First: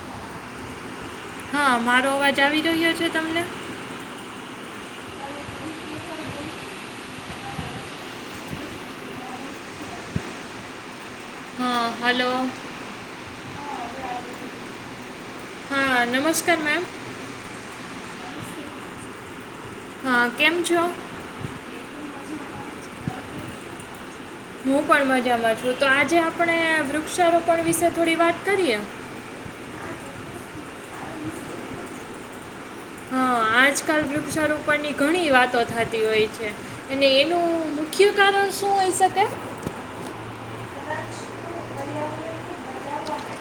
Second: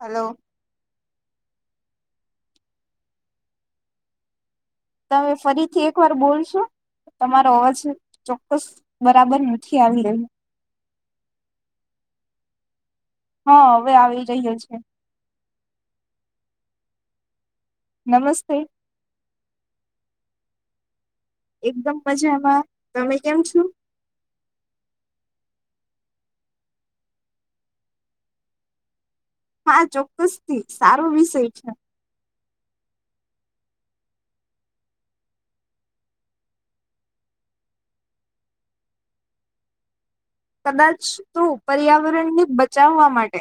Hello. હા મારો અવાજ આવી રહ્યો છે તમને. તમે ફરીથી એક વાર બોલશો તમારો અવાજ ચોક્કસ બરાબર નથી આવી રહી. હા હલો. હા હવે આવી રહ્યો છે. હા નમસ્કાર મેમ. નમસ્તે. હા કેમ છો. એકદમ મજામાં તમે કેમ છો. હું પણ મજામાં છું તો આજે આપણે વૃક્ષારોપણ વિશે થોડી વાત કરીએ. હા ચોક્કસ થી સારો વિષય છે. હા આજકાલ વૃક્ષારોપણની ઘણી વાતો થતી હોય છે અને એનું મુખ્ય કારણ શું હોય શકે. કદાચ તો પર્યાવરણને બચાવવા માટે.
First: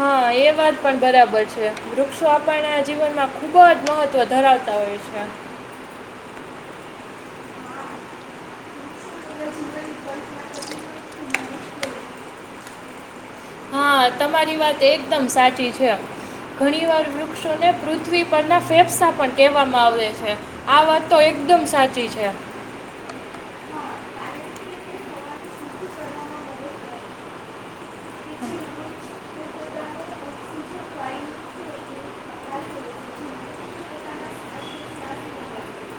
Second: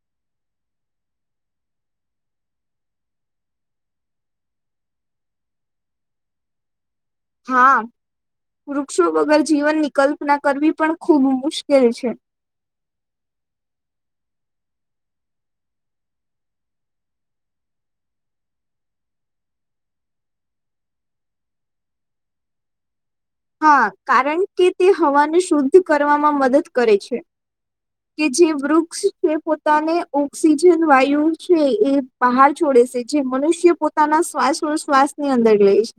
હા એ વાત પણ બરાબર છે વૃક્ષો આપણને જીવનમાં ખુબ જ મહત્વ ધરાવતા હોય છે. હા વૃક્ષો વગર જીવનની કલ્પના કરવી પણ ખૂબ મુશ્કેલ છે. હા તમારી વાત એકદમ સાચી છે ઘણી વાર વૃક્ષોને પૃથ્વી પરના ફેફસા પણ કહેવામાં આવે છે આ વાત તો એકદમ સાચી છે. હા કારણ કે તે હવાને શુદ્ધ કરવામાં મદદ કરે છે કે જે વૃક્ષ છે પોતાને ઓક્સિજન વાયુ છે એ બહાર છોડે છે જે મનુષ્ય પોતાના શ્વાસ શ્વાસ ની અંદર લે છે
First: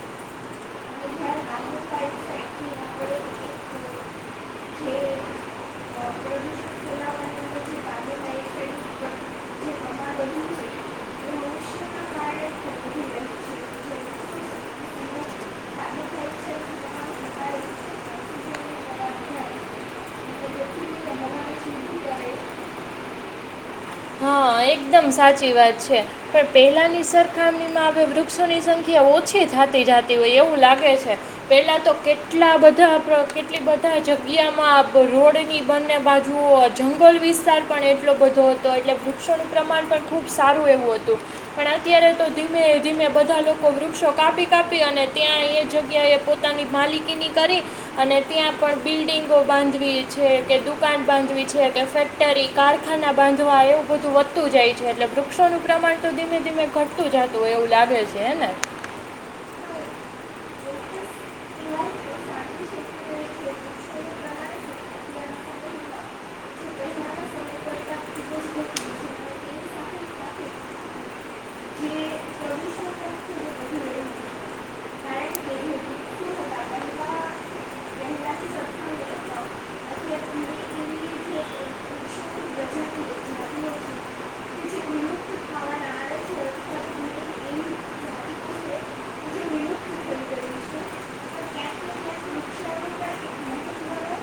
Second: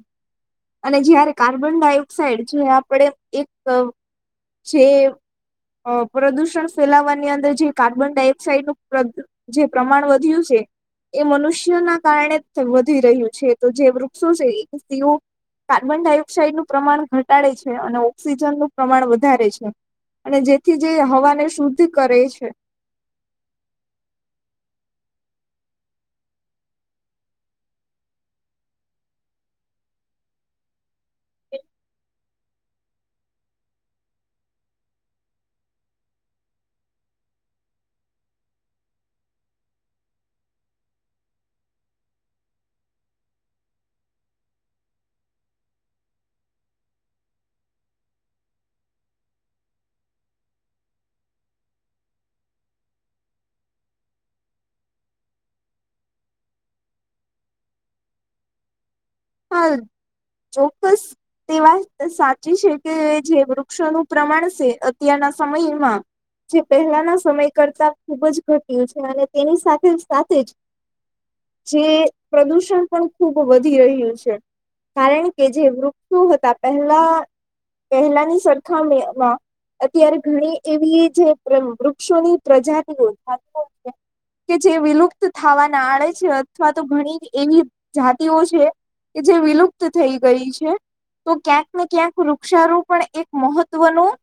અને જ્યારે કાર્બન ડાય સાઇડ જે આપણે એક જે આ પ્રદુષણ ફેલાવવાની અંદર જે કાર્બન ડાયોક્સાઇડનું પ્રદૂ જે પ્રમાણ વધ્યું છે એ મનુષ્યના કારણે વધી રહ્યું છે તો જે વૃક્ષો છે એ સ્ત્રીઓ કાર્બન ડાયોક્સાઇડનું પ્રમાણ ઘટાડે છે અને ઓક્સિજનનું પ્રમાણ વધારે છે અને જેથી જે હવાને શુદ્ધ કરે છે. હા એકદમ સાચી વાત છે પણ પહેલાંની સરખામણીમાં હવે વૃક્ષોની સંખ્યા ઓછી થાતી જાતી હોય એવું લાગે છે. પહેલા તો કે કેટલા બધા પ્ર કેટલી બધા જગ્યામાં આ રોડની બંને બાજુ ઓ જંગલ વિસ્તાર પણ એટલો બધો હતો એટલે ભૂક્ષણ પ્રમાણ પણ ખૂબ સારું એવું હતું પણ અત્યારે તો ધીમે ધીમે બધા લોકો વૃક્ષો કાપી કાપી અને ત્યાં એ જગ્યાએ પોતાની માલિકીની કરી અને ત્યાં પણ બિલ્ડિંગો બાંધવી છે કે દુકાન બાંધવી છે કે ફેક્ટરી કારખાના બાંધવા એવું બધું વ ઘતું જાય છે એટલે વૃક્ષોનું પ્રમાણ તો ધીમે ધીમે ઘટતું જતું હોય એવું લાગે છે હેને. હાલ ચોક્કસ. તે વાત ત સાચી છે. કે જે વૃક્ષોનું પ્રમાણ છે અત્યારના સમયમાં જે પહેલાના સમય કરતા ખૂબ જ ઘટ્યું છે અને તેની સાથે સાથે જ જે પ્રદુષણ પણ ખૂબ વધી રહ્યું છે. છે કારણ કે જે વૃક્ષો હતા પહેલા પહેલાની સરખાામણીમાં અત્યારે ઘણી એવી જે વૃક્ષોની પ્રજાતિઓ [unintelligible] કે જે વિલુપ્ત થાવાના આડે છે અથવા તો ઘણી એવી જાતિઓ છે. કે જે વિલુપ્ત થઈ ગઈ છે તો ક્યાંક ને ક્યાંક વૃક્ષારોપણ એક મહત્વનું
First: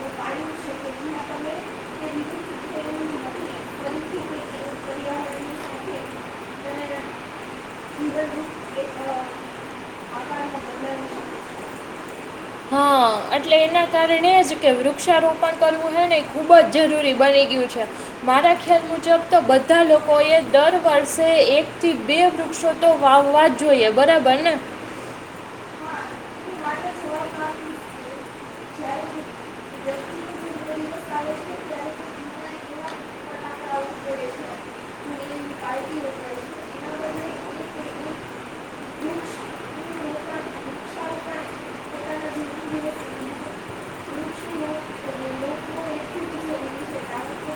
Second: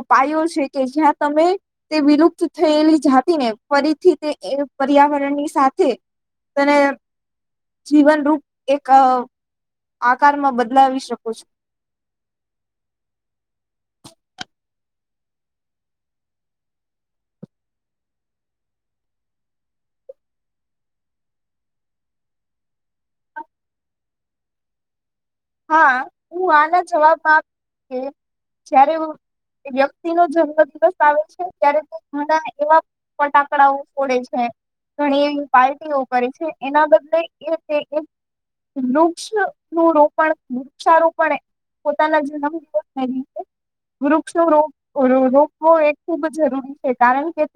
ઉપાયો છે કે જ્યાં તમે તે વિલુપ્ત થયેલી જાતિને ફરીથી તે પર્યાવરણની સાથે તેને જીવનરૂપ એક આ. આકારમાં બદલાવી શકો છો. હા એટલે એના કારણે જ કે વૃક્ષારોપણ કરવું હે ને ખુબ જ જરૂરી બની ગયું છે મારા ખ્યાલ મુજબ તો બધા લોકો એ દર વર્ષે એક થી બે વૃક્ષો તો વાવવા જ જોઈએ બરાબર ને. હા હું આના જવાબમાં આપ કે જયારે વ્યક્તિ નો જન્મ દિવસ આવે છે ત્યારે તે ઘણા એવા ફટાકડાઓ ફોડે છે ઘણી એવી પાર્ટીઓ કરે છે એના બદલે એ તે એક વૃક્ષ નું રોપ પણ વૃક્ષારોપણ પોતાના જન્મ દિવસ છે વૃક્ષો રોપ રોપવો એ ખુબ જરૂરી છે કારણ કે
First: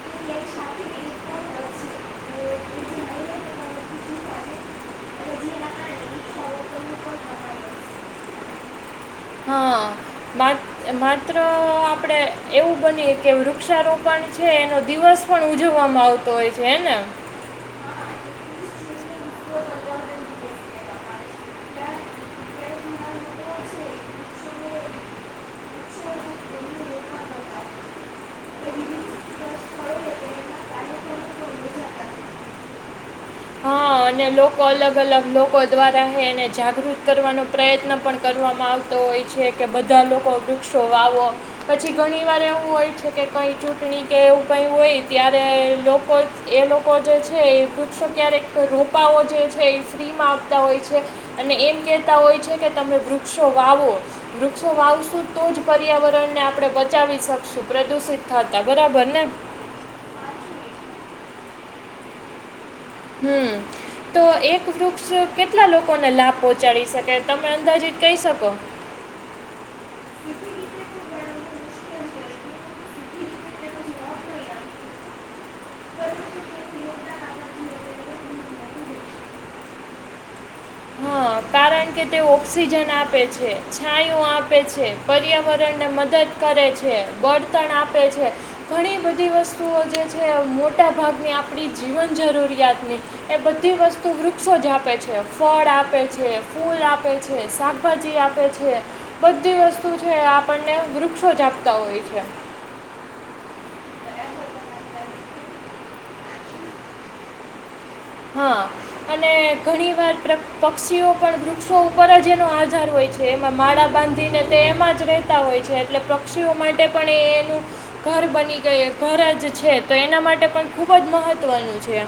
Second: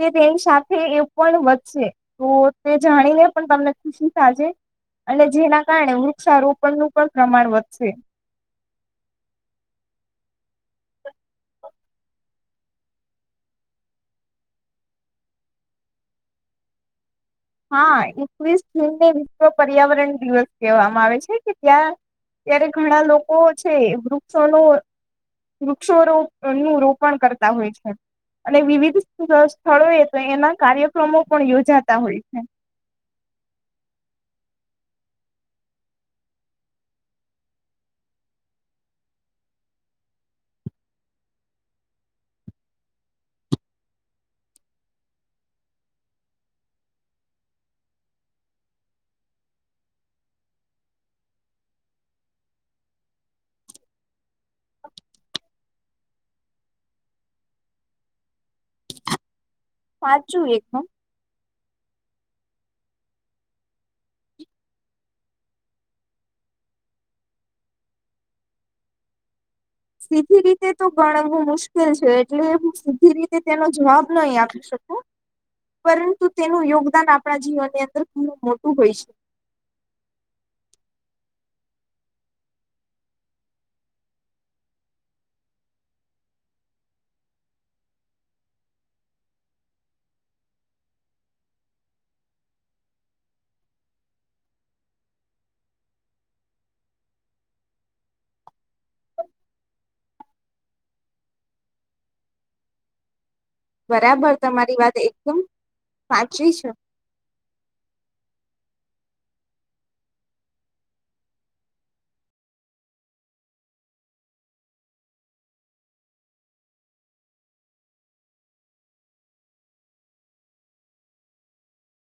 તે તેની સાથે એ પણ વધશે તો તે જાણીને પણ તમને ખુશી થાજે અને જેના કારણે વૃક્ષારોપ પણ નું પણ પ્રમાણ વધશે. હા માત- માત્ર આપડે એવું બનીએ કે વૃક્ષારોપણ છે એનો દિવસ પણ ઉજવવામાં આવતો હોય છે હેને. હા એકવીસ જૂનને વિશ્વ પર્યાવરણ દિવસ કહેવામાં આવે છે કે ત્યાં ત્યારે ઘણા લોકો છે વૃક્ષોનું વૃક્ષો નું રોપણ કરતા હોય છે અને વિવિધ સ્થળોએ તો એના કાર્યક્રમો પણ યોજાતા હોય. હું હા અને લોકો અલગ અલગ લોકો દ્વારા હેને જાગૃત કરવાનો પ્રયત્ન પણ કરવામાં આવતો હોય છે કે બધા લોકો વૃક્ષો વાવો પછી ઘણીવાર એવું હોય છે કે કંઈ ચૂંટણી કે એવું કય હોય ત્યારે લોકો એ લોકો જે છે એ વૃક્ષો ક્યારેક રૂ પાઓ જે છે એ ફ્રીમાં આપતા હોય છે અને એમ કેહેતા હોય છે કે તમે વૃક્ષો વાવો વૃક્ષો વાવશો તો જ પર્યાવરણ ને આપડે બચાવી શકશું પ્રદુષિત થતા બરાબર ને. સાચું એક હ હમ તો એક વૃક્ષ કેટલા લોકોને લાભ પહોંચાડી શકે તમે અંદાજીત કહી શકો? સીધી રીતે તો ગણવું મુશ્કેલ છે. [inaudible] સીધી રીતે તેનો જવાબ નઈ આપી શકું પરંતુ તેનું યોગદાન આપડા જીવનની અંદર ખુબજ હોય શું કોય છે. હા કારણ કે તે ઓક્સિજન આપે છે છાયું આપે છે પર્યાવરણને મદદ કરે છે બળતણ આપે છે ઘણી બધી વસ્તુઓ જે છે મોટા ભાગની આપડી જીવન જરૂરિયાતની એ બધી વસ્તુ વૃક્ષો જ આપે છે. ફળ આપે છે ફૂલ આપે છે શાકભાજી આપે છે બધી વસ્તુ છે એ આપણને વૃક્ષો જ આપતા હોય છે. બરાબર તમારી વાત એકદમ સાચી છે. હા અને ઘણી વાર પ્રક પક્ષીઓ પણ વૃક્ષો ઉપર જ એનો આધાર હોય છે એમાં માળા બાંધીને તે એમાં જ રહેતા હોય છે એટલે પક્ષીઓ માટે પણ એ એનું ઘર બની ગય ઘર જ છે તો એના માટે પણ ખૂબ જ મહત્વનું છે.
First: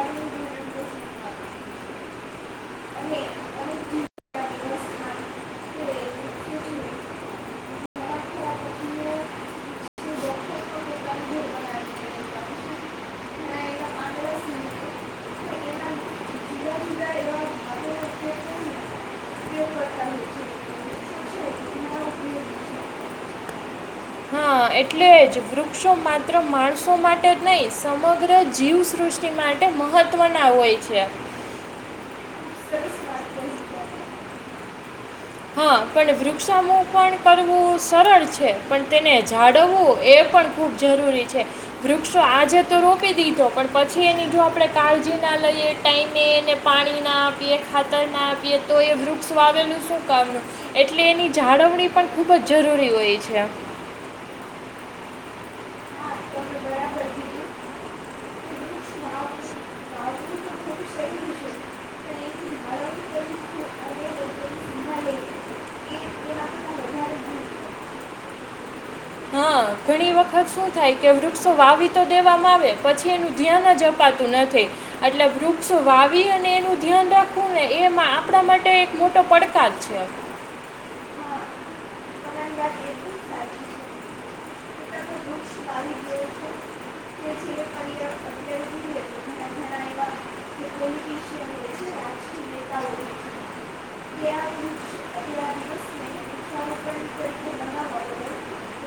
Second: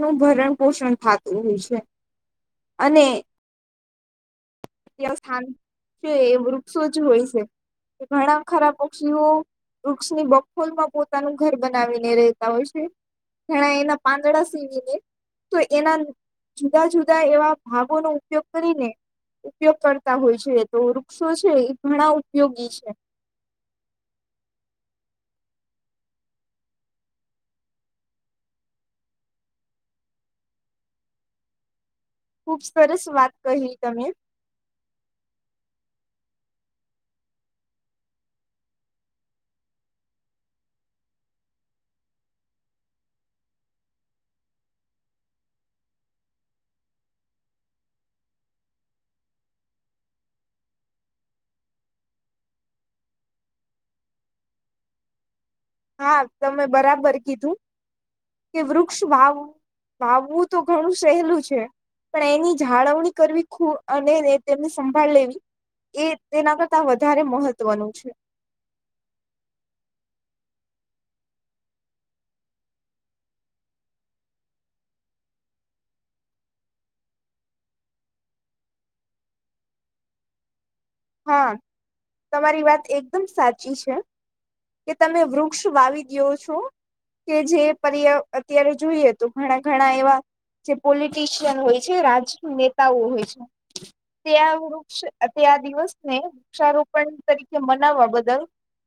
નું ભરણ પોષણ થતું હોય છે અને વ્યવસ્થાન કે વૃક્ષો જ હોય છે ઘણા ખરા પક્ષીઓ વૃક્ષની બફોલમાં પોતાનું ઘર બનાવીને રહેેતા હોય છે ઘણા એના પાંદડા સીવીને તો એના જુદા જુદા એવા ભાગોનો ઉપયોગ કરીને ઉપયોગ કરતા હોય છે તો વૃક્ષો છે એ ઘણા ઉપયોગી છે. હ એટલે જ વૃક્ષો માત્ર માણસો માટે જ નહીં સમગ્ર જીવસૃષ્ટિ માટે મહત્વના હોય છે. ખુબ સરસ વાત કહી તમે હા પણ વૃક્ષમાં પણ કરવું સરળ છે પણ તેને જાળવવું એ પણ ખૂબ જરૂરી છે વૃક્ષો આજે તો રોપી દીધો પણ પછી એની જો આપણે કાળજી ના લઈએ ટાઈમે એને પાણી ના આપીએ ખાતર ના આપીએ તો એ વૃક્ષ આવેલું શું કામનું એટલે એની જાળવણી પણ ખૂબ જ જરૂરી હોય છે. હા તમે બરાબર કીધું કે વૃક્ષ ભાવ ભાવવું તો ઘણું સહેલું છે પણ એની જાળવણી કરવી ખૂબ અને તેમને સંભાળ લેવી એ તેના કરતા વધારે મહત્વનું છે.. હા ઘણી વખત શું થાય કે વૃક્ષો વાવી તો દેવામાં આવે પછી એનું ધ્યાન જ અપાતું નથી એટલે વૃક્ષ વાવી અને એનું ધ્યાન રાખવું ને એમાં આપણા માટે એક મોટો પડકાર છે. હા. તમારી વાત એકદમ સાચી છે. કે તમે વૃક્ષ વાવી ગયો છો કે જે પર્યા અત્યારે જોઈએ તો ઘણા ઘણા એવા જે પોલિટીશિયન હોય છે રાજકી નેતાઓ હોય છે તે આ વૃક્ષ ત આ દિવસ.. ને વૃક્ષારોપણ તરીકે મનાવવા બદલ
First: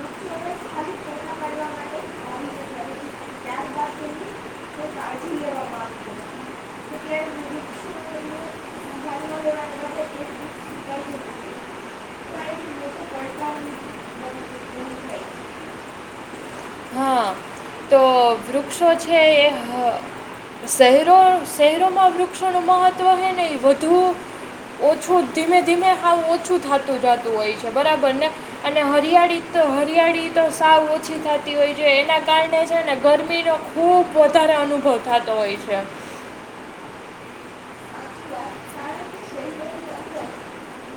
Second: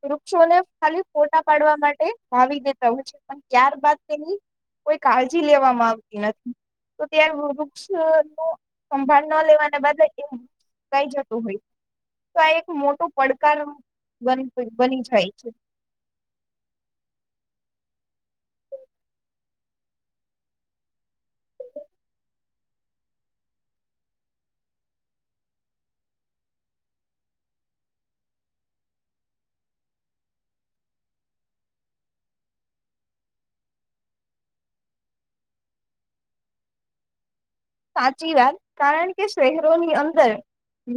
રૂ પક્ષોને ખાલી ફોટા પાડવા માટે વાાવી દેતા હોય છે પણ ત્યારબાદ તેની કોઈ કાળજી લેવામાં આવતી નથી. તો ત્યાં વૃક્ષ અ તો સંભાળ ન લેવાને બદલે એ કઈ જતું હોય.. તો આ એક મોટું. પડકાર બ બની જાય. [inaudible] હા તો વૃક્ષો છે એ હ શહેરો શહેરોમાં વૃક્ષોનું મહત્ત્વ હે ને એ વધુ ઓછું ધીમે ધીમે સાવ ઓછું થતું જતું હોય છે બરાબર ને અને હરિયાળી તો હરિયાળી તો સાવ ઓછી થતી. હો એના કારણે છે ને ગરમીનો ખૂબ વધારે અનુભવ થતો હોય છે. સાચી વાત કારણ કે શહેરોની અંદર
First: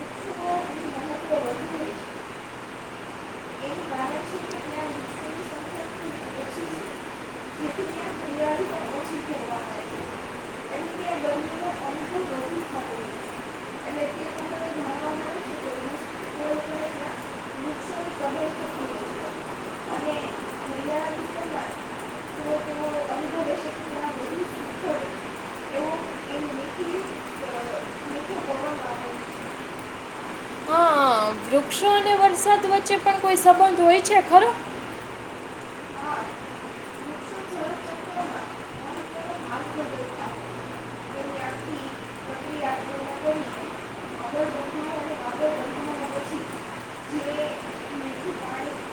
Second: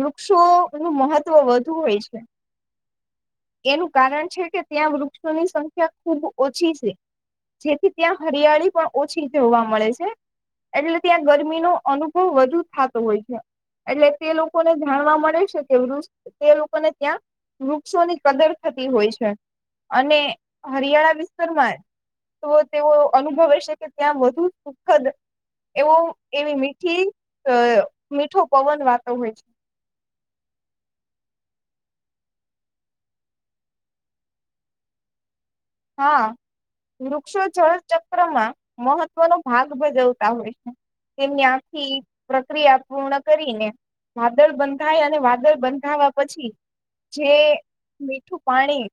વૃક્ષોનું મહત્વ વધુ હોય છે એનું કારણ છે કે ત્યાં વૃક્ષોની સંખ્યા ખૂબ ઓછી છે. જેથી ત્યાં હરિયાળી પણ ઓછી જોવા મળે છે. એટલે ત્યાં ગરમી.. અનુભવ વધુ થતો હોય છે એટલે તે લોકોને જાણવા મળે છે કે વૃક્ષ તે લોકોને ત્યાં વૃક્ષોની કદર થતી હોય છે અને હરિયાળા વિસ્તારમાં તેઓ અનુભવ હશે કે ત્યાં વધુ સુખદ એવો એવી મીઠી અ મીઠો પવન વાતો હોય છે. હા વૃક્ષો અને વરસાદ વચ્ચે પણ કોઈ સંબંધ હોય છે ખરો.. હા વૃક્ષો છ ચક્રમાં મહત્વનો ભાગ ભજવતા હોય છે.. તેમની આખી પ્રક્રિયા પૂર્ણ કરીને વાદળ બંધાય અને વાદળ બંધાવા પછી જે મીઠું પાણી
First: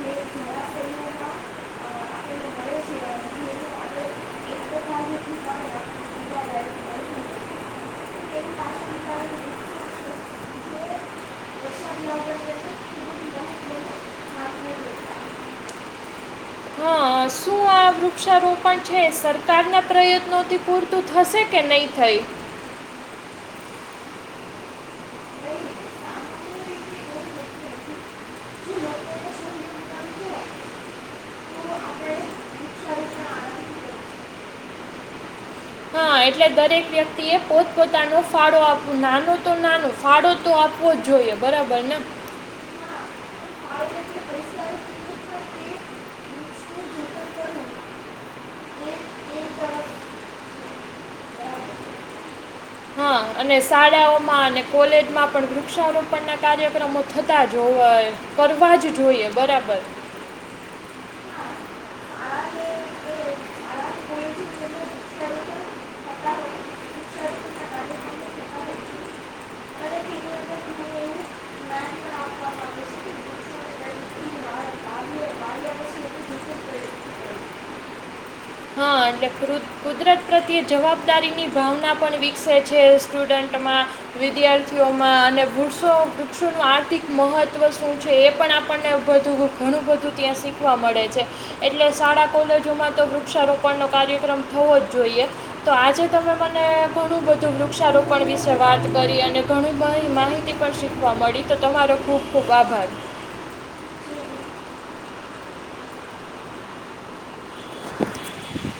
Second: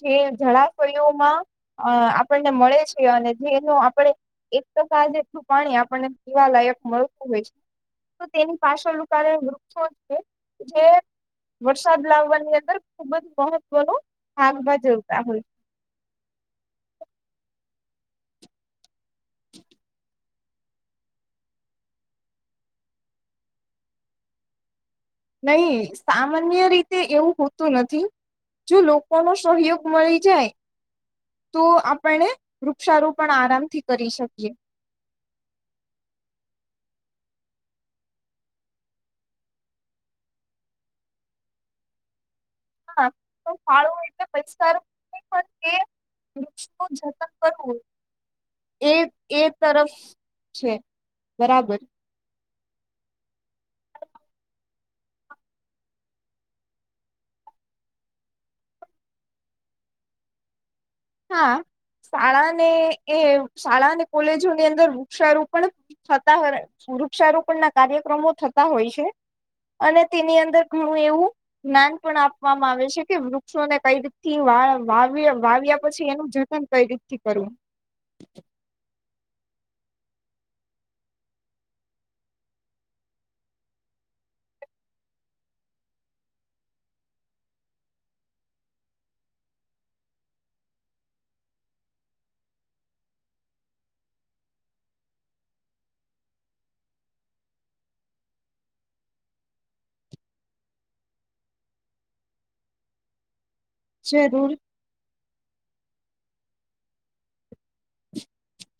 જે જળાશય.. આપણને મળે છે અને જેનું આપણે એક ટકા જેટલું પાણી આપણને પીવાલાયક મળતું હોય છે તો તેની પાછળનું કારણ વૃક્ષો છે જે વરસાદ લાવવાની અંદર ખુબ જ મહત્વનો ભાગ ભજવતા હોય છે. હા શું આ વૃક્ષારોપણ છે સરકારના પ્રયત્નોથી પૂરતું થશે કે નહીં થઈ.. નહી સામાન્ય રીતે એવું હોતું નથી જો લોકોનો સહયોગ મળી જાય તો આપણે વૃક્ષારોપણ પણ આરામથી કરી શકીએ. હા એટલે દરેક વ્યક્તિ એ પોતપોતાનો ફાળો આપવો નાનો તો નાનો ફાળો તો આપવો જ જોઈએ બરાબર ને.. હા તો ફાળો એટલે પૈસા પણ એ વૃક્ષ જતન કરવું એ એ તરફ છે બરાબર.. હા અને શાળાઓમાં અને કોલેજમાં પણ વૃક્ષારોપણ ના કાર્યક્રમો થતા જ હોય કરવા જ જોઈએ બરાબર.. હા શાળાને એ શાળા અને કોલેજોની અંદર વૃક્ષારોપણ થતા હો વૃક્ષારોપણ ના કાર્યક્રમો થતા હોય છે અને તેની અંદર ઘણું એવું જ્ઞાન પણ આપવામાં આવે છે કે વૃક્ષોને કઈ રીતથી વાવ વાવ્યા પછી એનું જતન કઈ રીતથી કરવું. હા એટલે કુદરત પ્રત્યે જવાબદારીની ભાવના પણ વિકસે છે સ્ટુડન્ટમાં વિદ્યાર્થીઓમાં અને વો વૃક્ષોનું આર્થિક મહત્વ શું છે એ પણ આપણને ઘણું બધું ત્યાં શીખવા મળે છે એટલે શાળા કોલેજોમાં તો વૃક્ષારોપણનો કાર્યક્રમ થવો જ જોઈએ તો આજે તમે મને ઘણું બધું વૃક્ષારોપણ વિશે વાત કરી અને ઘણી બધી માહિતી પણ શીખવા મળી તો તમારો ખૂબ ખૂબ આભાર. જરૂર. [inaudible]